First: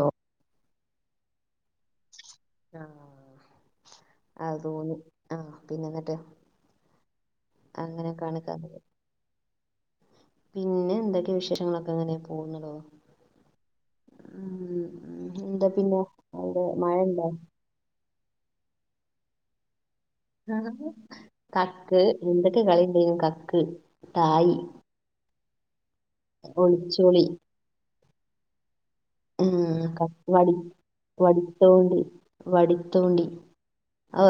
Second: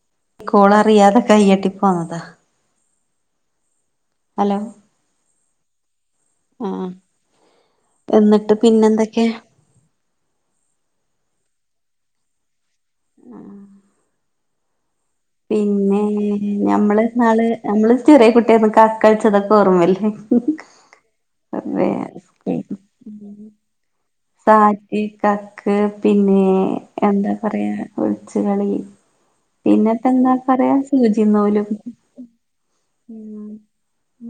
ഓ കോളറിയാതെ കൈയട്ടി പോന്നതാ ആ അത് ഹലോ തോന്നി ആ പിന്നെ ന്നിട്ട് ആ എന്നിട്ട് കഥകൾ പിന്നെന്തൊക്കെ? പിന്നെ എന്തൊക്കെ വിശേഷങ്ങളൊക്കെങ്ങനെ പോകുന്നടോ ആ ഉം എന്താ പിന്നെ അവിടെ ഞമ്മള് മഴണ്ടോ ന്നാള് നമ്മള് ചെറിയ കുട്ടി ആയപ്പൊ കക്കൾച്ചതൊക്കെ ഓർമ്മല്ലേ അത് വേ കക്ക് എന്തൊക്കെ കളിണ്ടായ്ന്നു കക്ക് തായി് ഈ കക്ക് പിന്നെ ഒളിച്ചോളി എന്താ പറയാ ഒളിച്ച് കളി ഉം പിന്നെപ്പ ക എന്താ വടി പറയാ സൂചി നൂലും വടിത്തോണ്ടി വടിത്തോണ്ടി ഉം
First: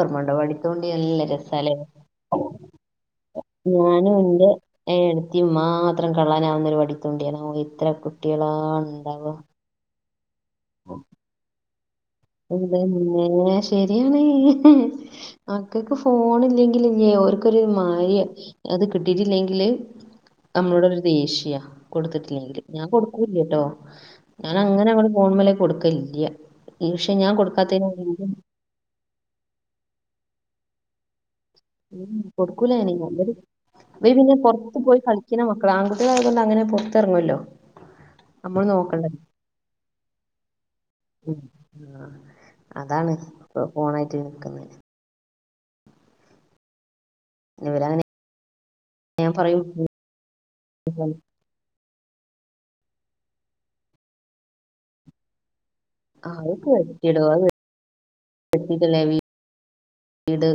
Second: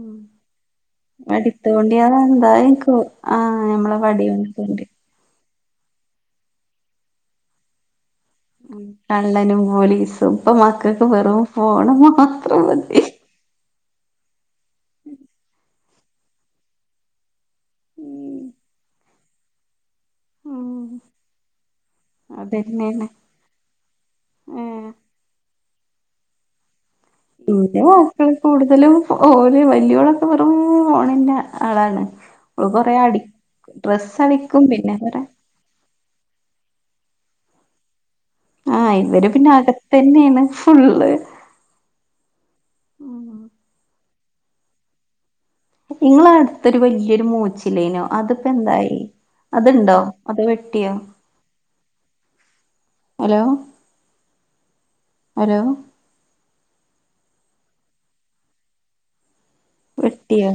ഉം വടി തോണ്ടി നല്ല രസാലേ വടിത്തോണ്ടി അതെന്താ ഇൻക്ക് ആഹ് ഞമ്മളെ ഞാനും വടിയോണ്ട് ന്റെ തോണ്ടി ഏട് തി മാത്രം കള്ളാനാവുന്ന ഒരുവടിതോണ്ടിയാണ് ഓ ഇത്രയൊക്ക് കള്ളനും പോലീസും ഇപ്പ മക്കക്ക് വെറും ഫോണ് മാത്രം മതി മ്മേ ശരിയാണേയ് മക്കക്ക് ഫോണില്ലെങ്കിലില്ലേ ഒരു ഒരു മാരിയാ ഉം അത് കിട്ടിട്ടില്ലെങ്കില് നമ്മളോടൊരു ദേഷ്യ കൊടുത്തിട്ടില്ലെങ്കില് ഞാൻ അതന്നെയാണ് കൊടുക്കൂല്ല്യ ട്ടോ ആഹ് ഞാനങ്ങനെ അങ്ങ്ട് ഫോൺമ്മല് കൊടുക്കലില്ല്യ ദേഷ്യം ഞാൻ ഇന്റെ മക്കള് കൂടുതലും ഓല് വല്യോളൊക്കെ വെറും ഫോണിന്റെ ആളാ ഉം കൊടുക്കൂലാന് നല്ലത് ഇവല് ഡ്രസ്സ് പിന്നെ അടിക്കും പൊറത്ത് പിന്നെ പോയി കൊറേ കളിക്ക്ണ മ ക്കളാങ്കുട്ട്യോളായത് കൊണ്ട് അങ്ങനെ പുറത്തിറങ്ങുവല്ലോ നമ്മള് ആ നോക്കണ്ട. ഇവര് പിന്നെ അകത്തന്നെയാണ് ഫുള്ള് ഉം. അതാണ് ഉം ഫോണേറ്റ് നിക്കുന്നെ ഇങ്ങളട് ത്തൊരു വല്ല്യൊരു ഇവരങ്ങനെ മൂച്ചില്ലയിനോ അതിപ്പോ എന്തായി ഞാൻ പറയും. അത്ണ്ടോ അത് വെട്ടിയോ ഹലോ ഹലോ അഹ് വെട്ടിയെടോ അത് വെ വെട്ടിറ്റല്ലേ വീ - വെട്ടിയോ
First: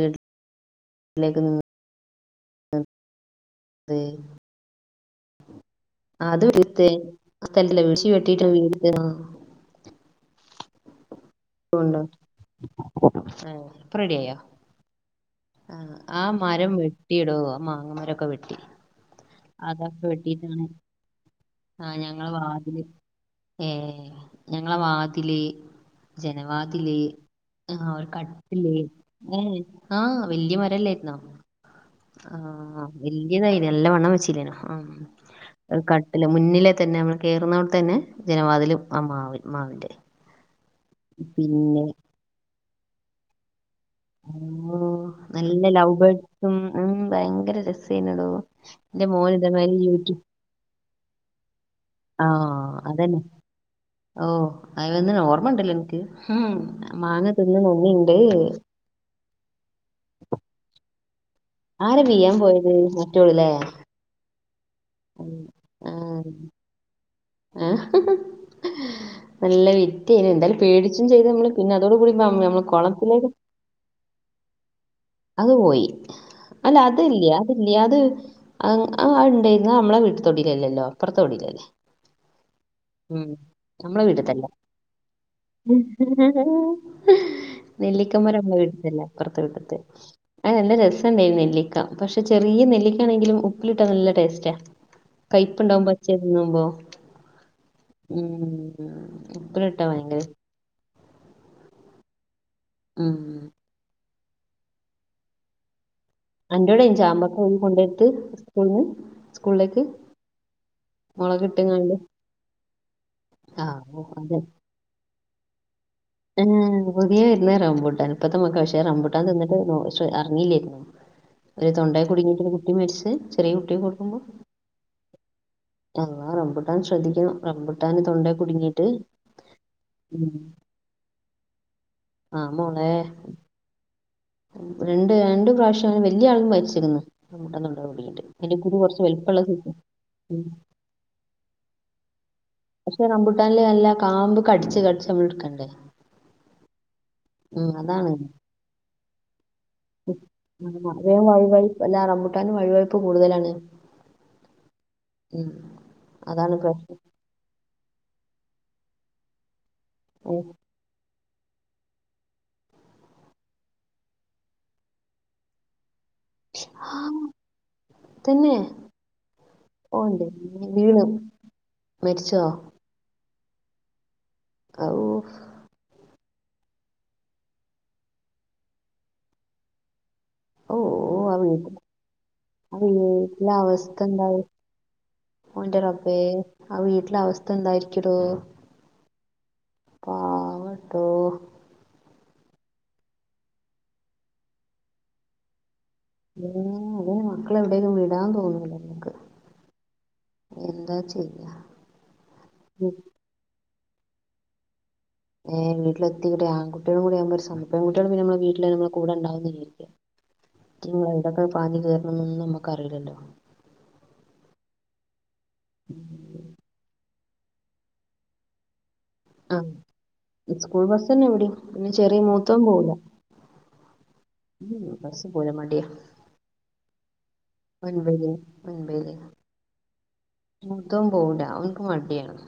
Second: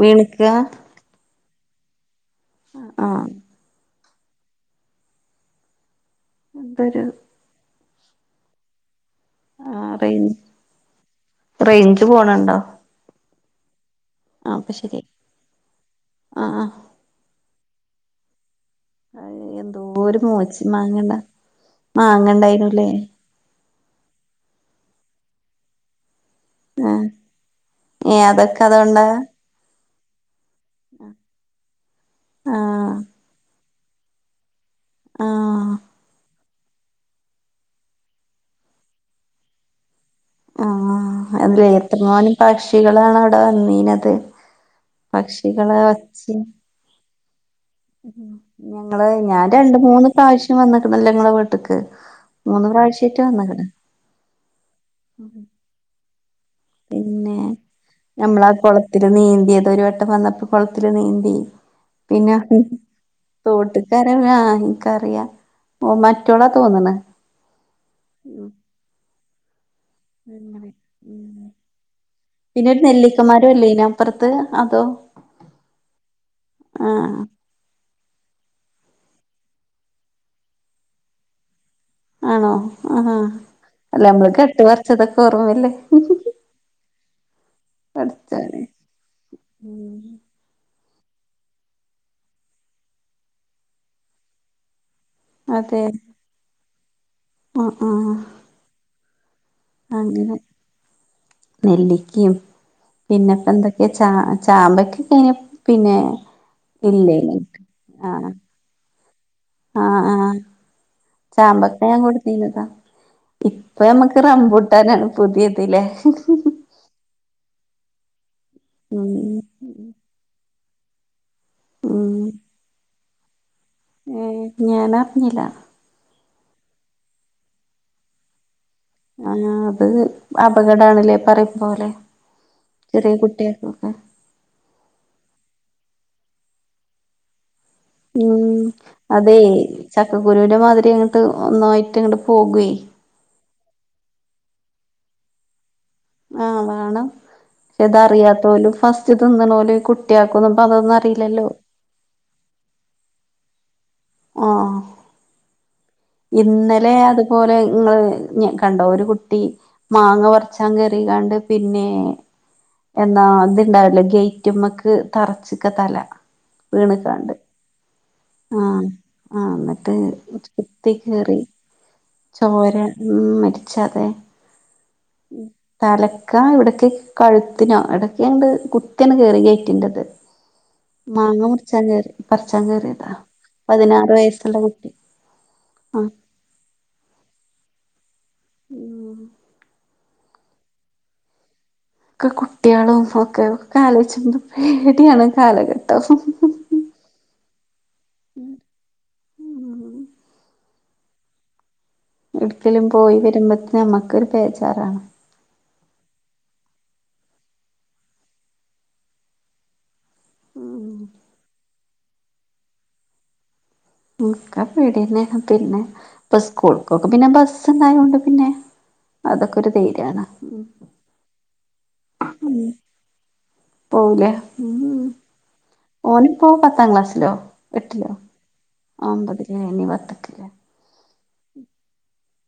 വീണ്ക്കാ ലഗ് ന്ന്‌ ആ ത് ആത് വീഴ്ത്തെ എന്തൊരു ആ സ്ഥലത്തല്ലേ മൂച്ചി വെട്ടീറ്റ വീട് വെച്ചേന് ആ റേൻ പോണ്ടോ [unintelligible] ഇപ്പോ റെഡിയായോ ആഹ് ഇപ്പൊ ശരിയായി ആ ആഹ് മരം ആഹ് വെട്ടിയെടോ മാങ്ങ മരമൊക്കെ വെട്ടി അതൊക്കെ എന്തോരു മൂച്ചി വെട്ടിട്ടാണ് മാങ്ങണ്ട മാങ്ങണ്ടായിനുല്ലേ ഏ ഞങ്ങളെ വാതില് ജനവാതില് ആഹ് ആ ഏഹ് അതൊക്കെ കട്ടില് അതോണ്ടാ ഏ ആ വല്ല്യ മ രല്ലേര്ന്നോ ആഹ് വല്ല്യതായിലെ നല്ല വണ്ണം വെച്ചീലെനോ ആ ആഹ് ഒരു കട്ടില് മുന്നിലെ തന്നെ നമ്മള് കയറുന്നിടത്തു തന്നെ ജനവാതിലും ആഹ് മാവി മാവിൻ്റെ. ആഹ് അല്ലേ എത്ര മാനം പക്ഷികളാണ് അവിടെ വന്നിന്നത്. ആഹ് നല്ല പക്ഷികളെ ലൗ ഒച്ചിം ബേർഡ്സും ഉം ഭയങ്കര രസമാ ഞങ്ങള് ഞാൻ രണ്ട് മൂന്ന് യൂട്യൂബ് പ്രാവശ്യം വന്ന്ക്ണല്ലെ നിങ്ങള വീട്ടക്ക്. മൂന്ന് ആഹ് അതന്നെ പ്രാവശ്യയിട്ട് വന്ന്ക്ക്ണ്. ഓ അതിന്ന ഓർമ്മുണ്ടല്ലോ എനിക്ക് ഉ മാങ്ങാ തിന്ന് ഓർമയുണ്ട്. ത്ത് ത് നീന്തി അത് ഒരു വട്ടം വന്നപ്പം കൊളത്തില് നീന്തി. ആരാ വീയാം പോയത് മറ്റോള് ലെ ത് രാൺന്നാ ആഹ് ഇൻക്കറിയാ ഓ ആഹ് മറ്റോളാ തോന്നണ്. ആഹ് ഹ ഹ നല്ല വിറ്റ് ന്തയാലും പേടിച്ചും ചെയ്ത് ഉം നമ്മള് പിന്നെ അതോട് കൂടി പം നമ്മള് കൊളത്തിലേക്ക്. ഇല്ല യ്നൊ പ്പർത്ത് അതോ. അത് പോയി അല്ല ആ അത് ഇല്ലയാ ല്ലിയാതെ അം ആഹ് അവ്ണ്ടെയിര്ന്നു ഔ നമ്മളെ വീട്ട് തൊടീലല്ലല്ലോ അപ്പർത്തൊടീലല്ലേ ആണോ ആഹാ അല്ല നമ്മളെ നമ്മള് വീട്ടിത്തല്ല കട്ട് പറിച്ചതൊക്കെ ഓർമ്മല്ലേ ഏഹ് നെല്ലിക്കമരം പടച്ചോനെ പോയി ഇട്ത്തില്ലേ അപ്പ ത്തെ വീട്ട്ത്തെ. ഉം അയ് നല്ല രസം ണ്ടെയിനും നെല്ലിക്ക പക്ഷെ ചെറിയ നെല്ലിക്കാണെങ്കിലും. ഉപ്പ്ലിട്ടാ നല്ല ടേസ്റ്റാ. കൈപ്പ് ണ്ടാവും അതെ പച്ചെ തിന്നുമ്പോ ആ ആ ഉം ഉപ്പിലിട്ട അങ്ങനെ നെല്ലിക്കിം ഉം പിന്നെ പ്പന്താ ഈ ചാ ചാമ്പക്ക ക്കെങ്ങിനെ പിന്നെ അൻ്റോടെയ്നി ഇല്ലേനി ചാമ്പക്ക യിന് കൊണ്ടെയെട്ത് ആ സ്കൂൾന്ന് സ്കൂൾലേക്ക്. ആ ആ ചാമ്പക്ക ഞാൻ കൊട്ത്തീനതാ. ആ ഇപ്പ ഓ യമ്മക്ക് റംബൂട്ടാനാണ് പുതിയേത് ലെ. ഏഹ് പുതിയെ വിര്ന്നാരാവും റംബുട്ടാന് ഇപ്പത്തെ മകക്ക് പക്ഷെ റംബുട്ടാൻ ഉം തിന്നിട്ട് നോ ക്ഷെ അർഞ്ഞില്ലേ ഒരു തൊണ്ടേ ഉം കുടുങ്ങീട്ട് ഒരു കുട്ടി മെരിച്ചെ ചെറീയെ കുട്ടിയേക്ക് കൊട്ക്കും മ്പം ഞാനറിഞ്ഞില്ല അഹ് ആഹ് റംബുട്ടാൻ ശ്രദ്ധിക്കണം റംബുട്ടാന് തൊണ്ടെ കുടുങ്ങിയിട്ട്. ആഹ് അത് ഉം. അപകടാണ് ല്ലേ പറയും പോലെ ആ മോളെ ചെറിയ കുട്ടിയെക്കൊക്കെ. രണ്ട് രണ്ട് പ്രാവശ്യം ങ്ങനെ വല്ലിയ ആളും മരിച്ചിക്ക് ന്ന് റംബൂട്ടാന് തോളോ കുടിങ്ങിട്. ഉം അതെയ് ചക്കക്കുരുവിന്റെ മാതിരി ങ്ങട്ട് ഒന്നായിട്ട് ങ്ങട്ട് പോകുയ് പക്ഷ റംബൂട്ടാൻല് കാമ്പ് കടിച്ച് കടിച്ച് നമ്മള് ഇട്ക്കണ്ടെ? ആഹ് വേണം ശെ അതാണ് തറിയാത്തോലും ഫസ്റ്റ് തിന്ന്ണോല്. കുട്ടിയാക്കൊന്നും പ്പതൊന്നും അറിയില്ലല്ലോ. വല്ലാ റംബുട്ടാനും വഴുവഴുപ്പ് കൂടുതലാണ്. ആഹ് ഉം അതാണ് ഇന്നലെ പ്രശ്നം അത് പോലെ ഇങ്ങള് ഞ കണ്ടോ ഒരു കുട്ടീ. മാങ്ങ ഏ, പർച്ചാൻ കേറിങ്ങണ്ട്. പിന്നെ എന്താ ത്ണ്ടാവില്ലേ ഗേറ്റ്മ്മക്ക് തറച്ച്ക്കാ തല. വീണ്ക്കാണ്ട് തന്നെ ആഹ് ആഹ് ന്നട്ട് ഓ എന്റെ ചോ ദൈവമേ, കുത്തി വീണു കേറി മരിച്ചോ ചോര ഉം മര്ച്ചാതെ ഔ, തല ക്കാ എവിടക്ക് കഴുത്തിനോ എടക്കെങ്ങണ്ട് കുത്തിയണ്ണ് കേറി ഗേറ്റിൻ്റത്. ഓ ആ മാങ്ങ വീട്ടിൽ പറിച്ചാൻ ആ കേറിയതാ പതിനാറ് വയസ്സ്ള്ള കുട്ടി ഔ ന്റെ ആഹ് റബ്ബേ ആ വീട്ട്ലെ അവസ്ഥ എന്തായിരിക്കും ല്ലെ ഉം പാവം ണ്ടോഹ് കുട്ടിയളും ഒക്കെ ആലോയ്ച്ചബോ പേടിയാണ് കാലഘട്ടം അതന്നെ മക്കളെ എവിടെം വിടാൻ തോന്നൂല നമ്മക്ക് ഉം എന്താ ചെയ്യാ എട്ക്കേലും ഉം. പോയി വരുമ്പത്ത്നെ യമ്മക്കൊരു ബേജാറാണ് ഏഹ് വീട്ടിലെത്തിങ്ങട്ട് ആൺകുട്ടിളും കൂടിയാവുംമ്പ ഒര് സം പെൺകുട്ടിള് പിന്നെ നമ്മളെ വീട്ടില് നമ്മളെ കൂടെ ണ്ടാവും ചെയും. ഉം റ്റിങ്ങള് ഏടെക്കെ പാഞ്ഞി കേർണം ന്നൊന്നും നമ്മക്ക്റീലല്ലോ ക്ക പേടിന്നെ പിന്നെ പ്പ സ്കൂൾക്കൊക്കെ പിന്നെ ബസ്ണ്ടായോണ്ട് പിന്നെ അതൊക്കെ ഒരു ധൈര്യാണ് ആഹ് സ്കൂൾ ബസ്സ്ന്നെ യിവിടിം പിന്നെ ചെറിയ മൂത്തോൻ പോവൂല പോവൂലേ ഉം ബസ് പോവാൻ മടിയ ഓനിപ്പോ പത്താം ക്ലാസ്സിലോ എട്ടിലോ ഒൻപയില് അമ്പതില് ഇനി പത്തക്കില്ലേ പുറത്തൊന്നും പോവൂല്ല അവൻക്ക് മടിയാണ്.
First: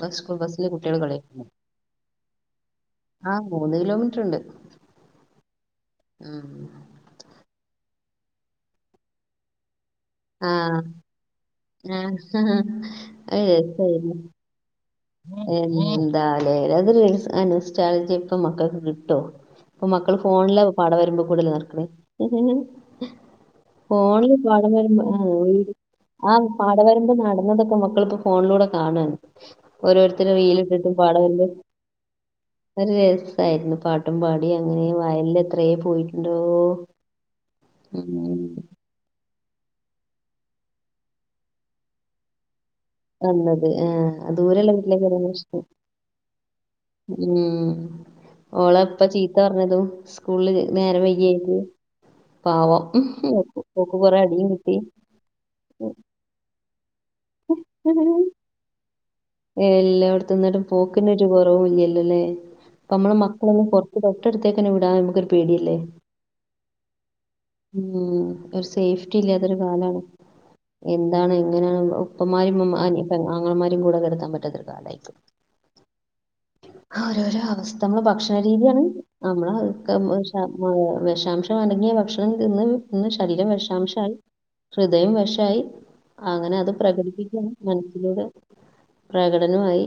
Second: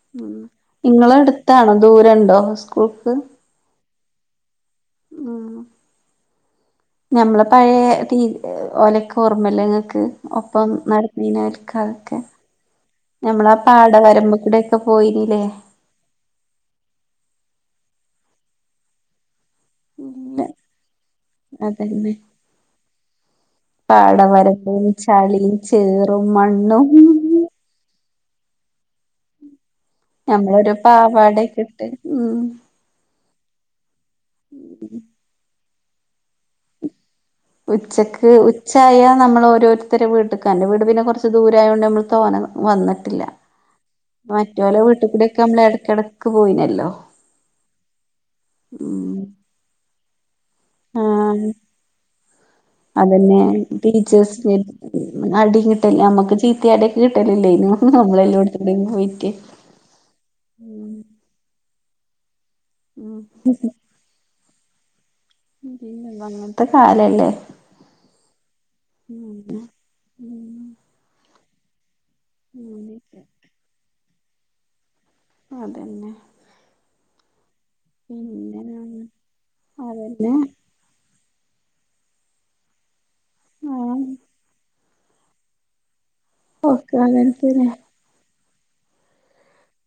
ബസ് സ്കൂൾ ബസ്സില് കുട്ടികള് നിങ്ങള കളിയാക്കും എടുത്താണോ ദൂരണ്ടോ സ്കൂൾക്ക്? ആ മൂന്ന് കിലോമീറ്റർ ഉണ്ട്. മ് ഉം ഞമ്മള പഴയ തീ ഒലക്ക് ഓർമ്മല്ലങ്ങക്ക് ഒപ്പം ആഹ് നടന്നിന ഓല്ലോക്കെ ആഹ് അത് ഞമ്മളാ പാട രസായിരുന്നു വരമ്പോ കൂടെ ഒക്കെ പോയിന്നില്ലേ? എന്താലേ അത അനുസ്ട്രളജി ഇപ്പൊ മക്കൾക്ക് കിട്ടോ? ഇപ്പൊ മക്കൾ ഇല്ല ഫോണില് പാടം വരുമ്പോ കൂടുതൽ നിർക്കണേ അതന്നെ ഫോണിൽ പാടം പാടവരമ്പും വരുമ്പോ ചളിയും ചേറും ആ മണ്ണും പാടം വരുമ്പോ നടന്നതൊക്കെ മക്കള ഇപ്പോ ഫോണിലൂടെ കാണൻ ഓരോരുത്തരും വീയിൽ ഞമ്മളൊരു ഇട്ടിട്ടും പാടകണ്ട് പാവാടയൊക്കെ ഇട്ട് ഉം ഒരു രസായിരുന്നു പാട്ടും പാടി അങ്ങനെ വയലിൽ എത്രയ പോയിട്ടുണ്ടോ ഉച്ചക്ക് ഉം പക്ഷായ നമ്മൾ ഓരോരുത്തരെ വീട്ടടുക്കാൻ് വീട്നന്ന കുറച്ച് ദൂരമായായത്ണ്ട് നമ്മൾ തോന്ന വന്നിട്ട് വന്നത് ആഹ ദൂരെള്ള വീട്ടിലേക്ക് വന്നെൻ കൂടെക്കെ നമ്മൾ ശേഷം എടക്കെടക്ക് പോയിനല്ലോ ഓളെ ഇപ്പ ഉം ചീത്ത പറഞ്ഞതും സ്കൂളില് നേരെ വൈകിൻ ആഹ് അതന്നെ പാവംഓൾക്ക് കൊറ അടിയും ടീച്ചേഴ്സിന് കിട്ടി. അടി കിട്ടല നമ്മുക്ക് ചീത്തിയും അടിയ്യൊക്കെ കിട്ടൽ ഇല്ലാനിയോ നമ്മളെല്ലാം ഏല്ല അവിടത്തന്നിട്ടും പോക്കുന്ന ഒരു കുറവ ഇല്ലല്ലോല്ലേ അപ്പ നമ്മള ഉം മക്കളൊന്നും ഡോക്ടർത്തേക്കെ വിടാം ഇ അങ്ങനത്തെ കാലല്ലേ ഉം ഒരു സേഫ്റ്റി ഉം ഇല്ലാത്തരു കാലമാണ് ഉം എന്താണ് എങ്ങനെയാണ് ഉപ്പന്മാരും അങ്ങനെയൊക്കെ ആങ്ങൾമാരും കൂടെക്കെ കിടക്കാൻ പാറ്റതൊരു കാലയിപ്പോയി അതന്നെ ഓരോരോ അവസ്ഥ നമ്മള് പിന്നെ ഭക്ഷണരീതിയാണ് നമ്മള് അതന്നെ ആ വിഷാംശം അടങ്ങിയ ഭക്ഷണം ഇന്ന് ഇന്ന് ശരീരം ആഹ് വിഷാംശമായി ഹൃദയം വഷായി അങ്ങനെ അത് ഒക്കെ പ്രകടിപ്പിക്കൻ അങ്ങനെത്തന്നെ മനസ്സിലൂടെ പ്രകടനമായി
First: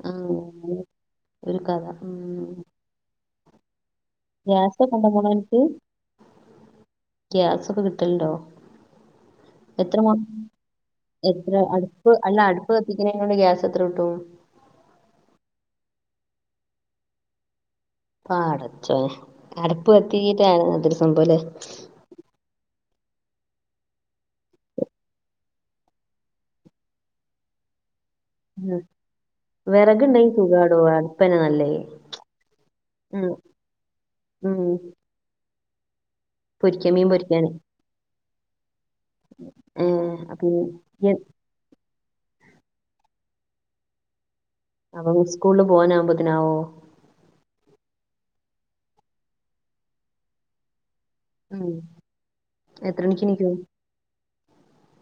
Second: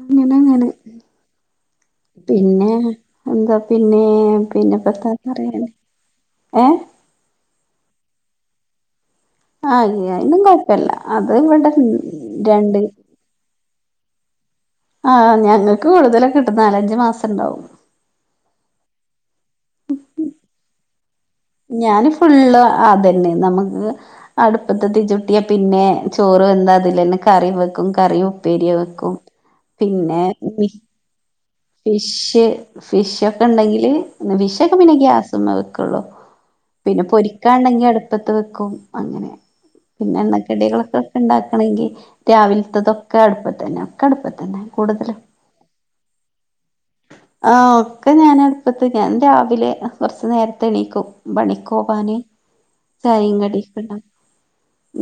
ആങ്ങനങ്ങനെ അങ്ങനെ ഒരു കഥ ഉം പിന്നെ എന്താ പിന്നെ ഗ്യാസൊക്കെ ഉണ്ടോ മോളെ പറയ ഏ ഗ്യാസ് ഒക്കെ കിട്ടലുണ്ടോ? എത്ര ആഹ് അയിനും കൊഴപ്പല്ല അത് എത്ര ഇവിടെ അടുപ്പ് അല്ല അടുപ്പ് രണ്ട് കത്തിക്കുന്നോണ്ട് ഗ്യാസ് എത്ര കിട്ടും. ആഹ് ഞങ്ങൾക്ക് കൂടുതലൊക്കെ കിട്ടും നാല് അഞ്ച് മാസം ഉണ്ടാവും. ആഹ് പടച്ചോനേ അടപ്പ് കത്തിക്കീട്ടാണ് അതൊരു സംഭവ അല്ലേ. ഞാന് ഫുള്ള് അതന്നെ നമുക്ക്. അടുപ്പത്ത് തീ ചുട്ടിയാ പിന്നെ ചോറ് വെന്താ അതിലന്നെ കറി വെക്കും കറിയും ഉം വിറകുണ്ടെങ്കി മി സുഖാടോ അടുപ്പ് തന്നെയാ നല്ലത്. ഫിഷ് ഫിഷ് ഒക്കെ ഉണ്ടെങ്കില് ഉം ഫിഷൊക്കെ പിന്നെ ഗ്യാസുമ്മേ വെക്കുള്ളു. പൊരിക്കാൻ പിന്നെ മീൻ പൊരിക്കാന് പൊരിക്കാണ്ടെങ്കി അടുപ്പത്ത് വെക്കും അങ്ങനെ ഏഹ് പിന്നെ അപ്പൊ എണ്ണക്കടികളൊക്കെ ഈ- ഈ- ഉണ്ടാക്കും. ആണെങ്കിൽ രാവിലത്തെതൊക്കെ അടുപ്പത്ത് തന്നെ ഒക്കെ അടുപ്പത്ത് തന്നെ. അപ്പ സ്കൂളിൽ പോകാൻ ആകുമ്പത്തേന് ആകുവോ? ആഹ് ഒക്കെ ഞാൻ അടുപ്പത്തെ ഞാൻ രാവിലെ കുറച്ചു നേരത്തെ എണീക്കും. ഉം പണിക്കു പോവാന് എത്ര മണിക്ക് ചായോ എണീക്കും കടിയും ഒക്കെ ഉണ്ടാക്കണം.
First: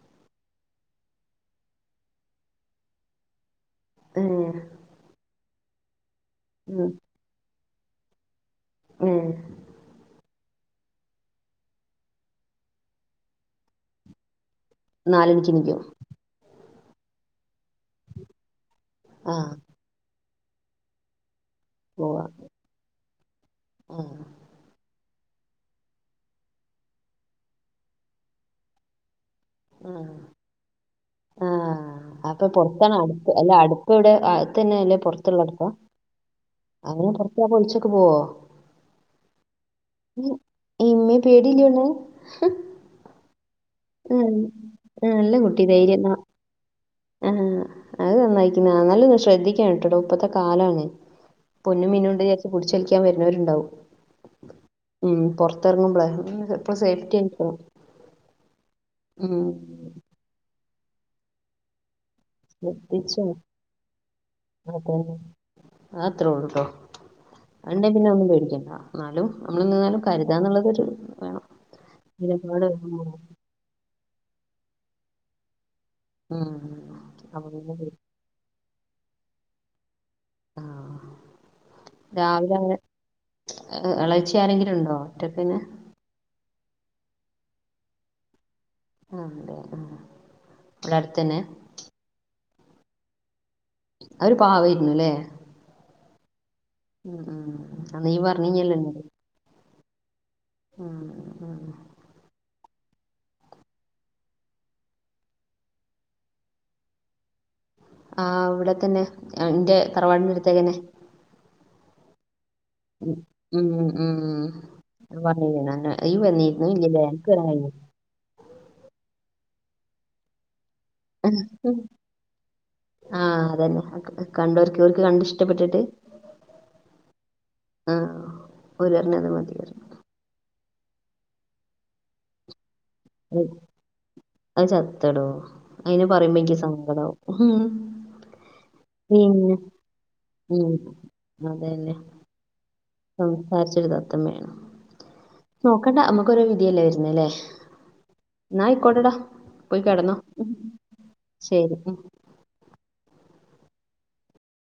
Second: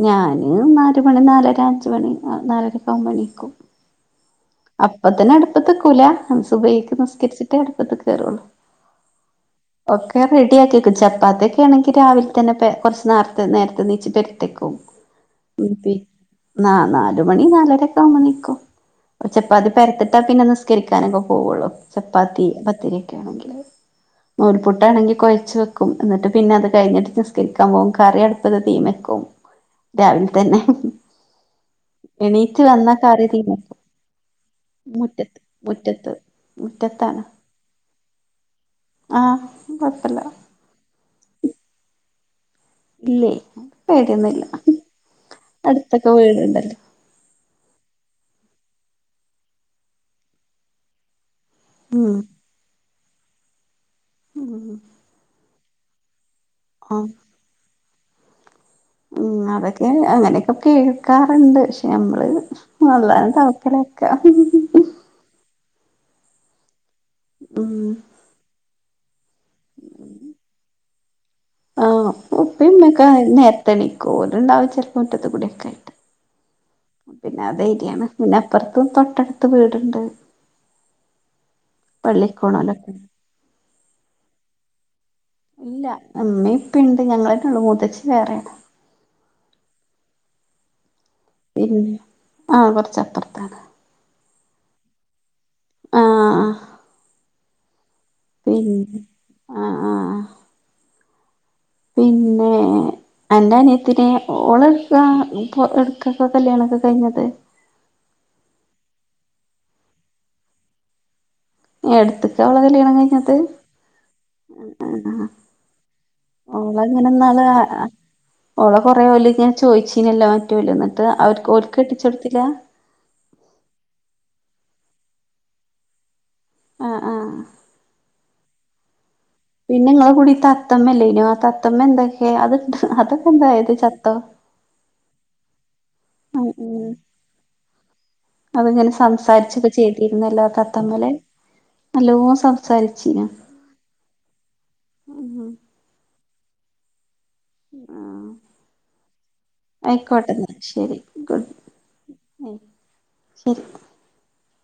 ഞാന് നാല് മണി നാല് അര അഞ്ച് മണി നാല് അരയ്ക്ക് മുമ്പ് എണിക്കും. ഏഹ് അപ്പ തന്നെ അടുപ്പത്ത് നീക്കൂല ഉം സുബയ്ക്ക് നിസ്കരിച്ചിട്ടേ അടുപ്പത്ത്ക്ക് കയറുള്ളൂ. ഉം. ഒക്കെ റെഡി ആക്കി വയ്ക്കും ചപ്പാത്തിയ ഒക്കെ ആണെങ്കിൽ രാവിലെ തന്നെ കുറച്ച് നേരത്തെ നേരത്തെ എന്നീച്ച് പെരുത്തി വയ്ക്കും. നാലണിക്ക് എണീക്കും ന നാലുമണി നാല് അരയൊക്കെ ആവുമ്പോ എനിക്കും ആഹ് ചപ്പാത്തി പെരത്തിട്ടാ പിന്നെ നിസ്കരിക്കാനൊക്കെ പോവ്വോള്ളൂ ചപ്പാത്തി, പത്തിരിയൊക്കെ ആണെങ്കില്. ഉം. നൂൽപ്പുട്ടാണെങ്കിൽ കൊഴച്ച് വെക്കും എന്നിട്ട് പിന്നെ അത് കഴിഞ്ഞിട്ട് നിസ്കരിക്കാൻ പോകും കറി അടുപ്പത്ത് തീയിമ്മേവയ്ക്കും. ആഹ് രാവിൽ തന്നെ. ആഹ് അപ്പൊ എണീറ്റ് പൊറത്താണ് വന്ന കറി അടുപ്പ് അല്ല തീയിമ്മേ വയ്ക്കും അടുപ്പ് ഇവിടെ അടുത്ത് തന്നെയല്ലേ മുറ്റത്ത് പൊറത്തുള്ള അടുപ്പാ മുറ്റത്ത്. അങ്ങനെ മുറ്റത്താണ് പുറത്തക്ക് ഒഴിച്ചോക്കെ പോവോ. ആഹ് കൊഴപ്പല്ല ഇമ്മേ പേടീല്ല്യല്ലോ. ഇല്ലേ ഇപ്പ പേടിയൊന്നുയില്ല ഉം, നല്ല കുട്ടി ധൈര്യം അടുത്തൊക്കെ വീടുണ്ടല്ലോ. ആഹ് അത് നന്നായിക്കണ് എന്നാലും ശ്രദ്ധിക്കണം കേട്ടോടൊ ഇപ്പത്തെ കാലമാണ്. പൊന്നും മിന്നും ഉം ഉണ്ടു വിചാരിച്ചു പിടിച്ചു വലിക്കാൻ വരുന്നവരുണ്ടാവും ഉം പൊറത് ത്തിറങ്ങുമ്പളെ ഇപ്പോളും ആഹ് സേഫ്റ്റി ആയിക്കോ. ഉം അതൊക്കെ അങ്ങനൊക്കെ കേൾക്കാറുണ്ട് പക്ഷെ നമ്മള് ശ്രദ്ധിച്ചോ അള്ളാനെ തൗഫാലാക്കാം. അതന്നെ അത് അത്രേ ഉള്ളുട്ടോ ഉം അതൊണ്ടേ പിന്നെ ഒന്നും പേടിക്കണ്ടാ. എന്നാലും നമ്മളെന്നാലും കരുതാനുള്ളതൊരു വേണം. ആഹ് ഉപ്പേ നിലപാട് ഉമ്മേ ഒക്കെ വേണം. നേരത്തെ എണിക്കും ഓര് ഉണ്ടാവും ചെലപ്പം മുറ്റത്ത് കുടിയൊക്കെ ആയിട്ട്. ഉം പിന്നെ അപ്പൊ ആ ധൈര്യയാണ് പിന്നെ അപ്പുറത്തു തൊട്ടടുത്ത് വീടുണ്ട്. ഉം രാവിലെങ്ങു പള്ളിക്കോണോലൊക്കെ എളേച്ചി ആരെങ്കിലും ഉണ്ടോ ഒറ്റക്കന്നെ? ഇല്ല ഉമ്മേ ഉപ്പേ ഉണ്ട് ഞങ്ങളൊന്നെയുള്ളു മൂത്തച്ചി വേറെയാണ്. ഉണ്ട് ആഹ് ഇവിടെ അടുത്തന്നെയാ? ഉം ആഹ് കൊറച്ച് അപ്പറത്താണ്. അവര് പാവായിരുന്നുല്ലേ? ആഹ് ആഹ്. ഉം. ആഹ് നീ പറഞ്ഞു. ഉം ആഹ്. ഉം ഉം അന്റെ അനിയത്തിന് ഓള എടുക്കാ ഈ എടക്കൊക്കെ കല്യാണൊക്കെ കഴിഞ്ഞത്. ആ ഇവിടെതന്നെ എന്റെ തറവാടിനടുത്തേക്കന്നെ. ഏടുത്തക്ക അവളെ കല്ല്യാണം കഴിഞ്ഞത്? വ ഈ വന്നിരുന്നു ഇല്ലല്ലേ എനക്ക് ഓള കൊറേ പോല ഞാൻ ചോദിച്ചീനല്ല മറ്റോര്എന്നിട്ട് അവർ ഓര്ക്ക് കെട്ടിച്ചെടുത്തില്ല ആ അതന്നെ കണ്ടവർക്കൊക്കെ കണ്ടിഷ്ടപ്പെട്ടിട്ട് ആ ആ ആ ഓരുപറഞ് അത് മതി. നിങ്ങളെ കൂടി തത്തമ്മല്ലേനു, ആ തത്തമ്മ എന്തൊക്കെ അത് അതൊക്കെ എന്തായത് ചത്തോ? അത് ചത്തടോ അയിന് പറയുമ്പോക്ക് എൻക്ക് സങ്കടാവും ഉം അത്ങ്ങനെ പിന്നെ സംസാരിച്ചൊക്കെ ചെയ്തിരുന്നല്ലേ ആ ഉം തത്തമ്മെല്ലേ, നല്ലോണം സംസാരിച്ച സംസാരിച്ച ഒരു തത്തമ്മയാണ്, ഉം നോക്കണ്ട നമക്കൊരോ വിധിയല്ലേ വരുന്ന അല്ലേ? ആഹ് എന്നായിക്കോട്ടെടാ പോയി കെടന്നോ. ആയിക്കോട്ടെന്നാ ശരി ഉം ഉം ശരി.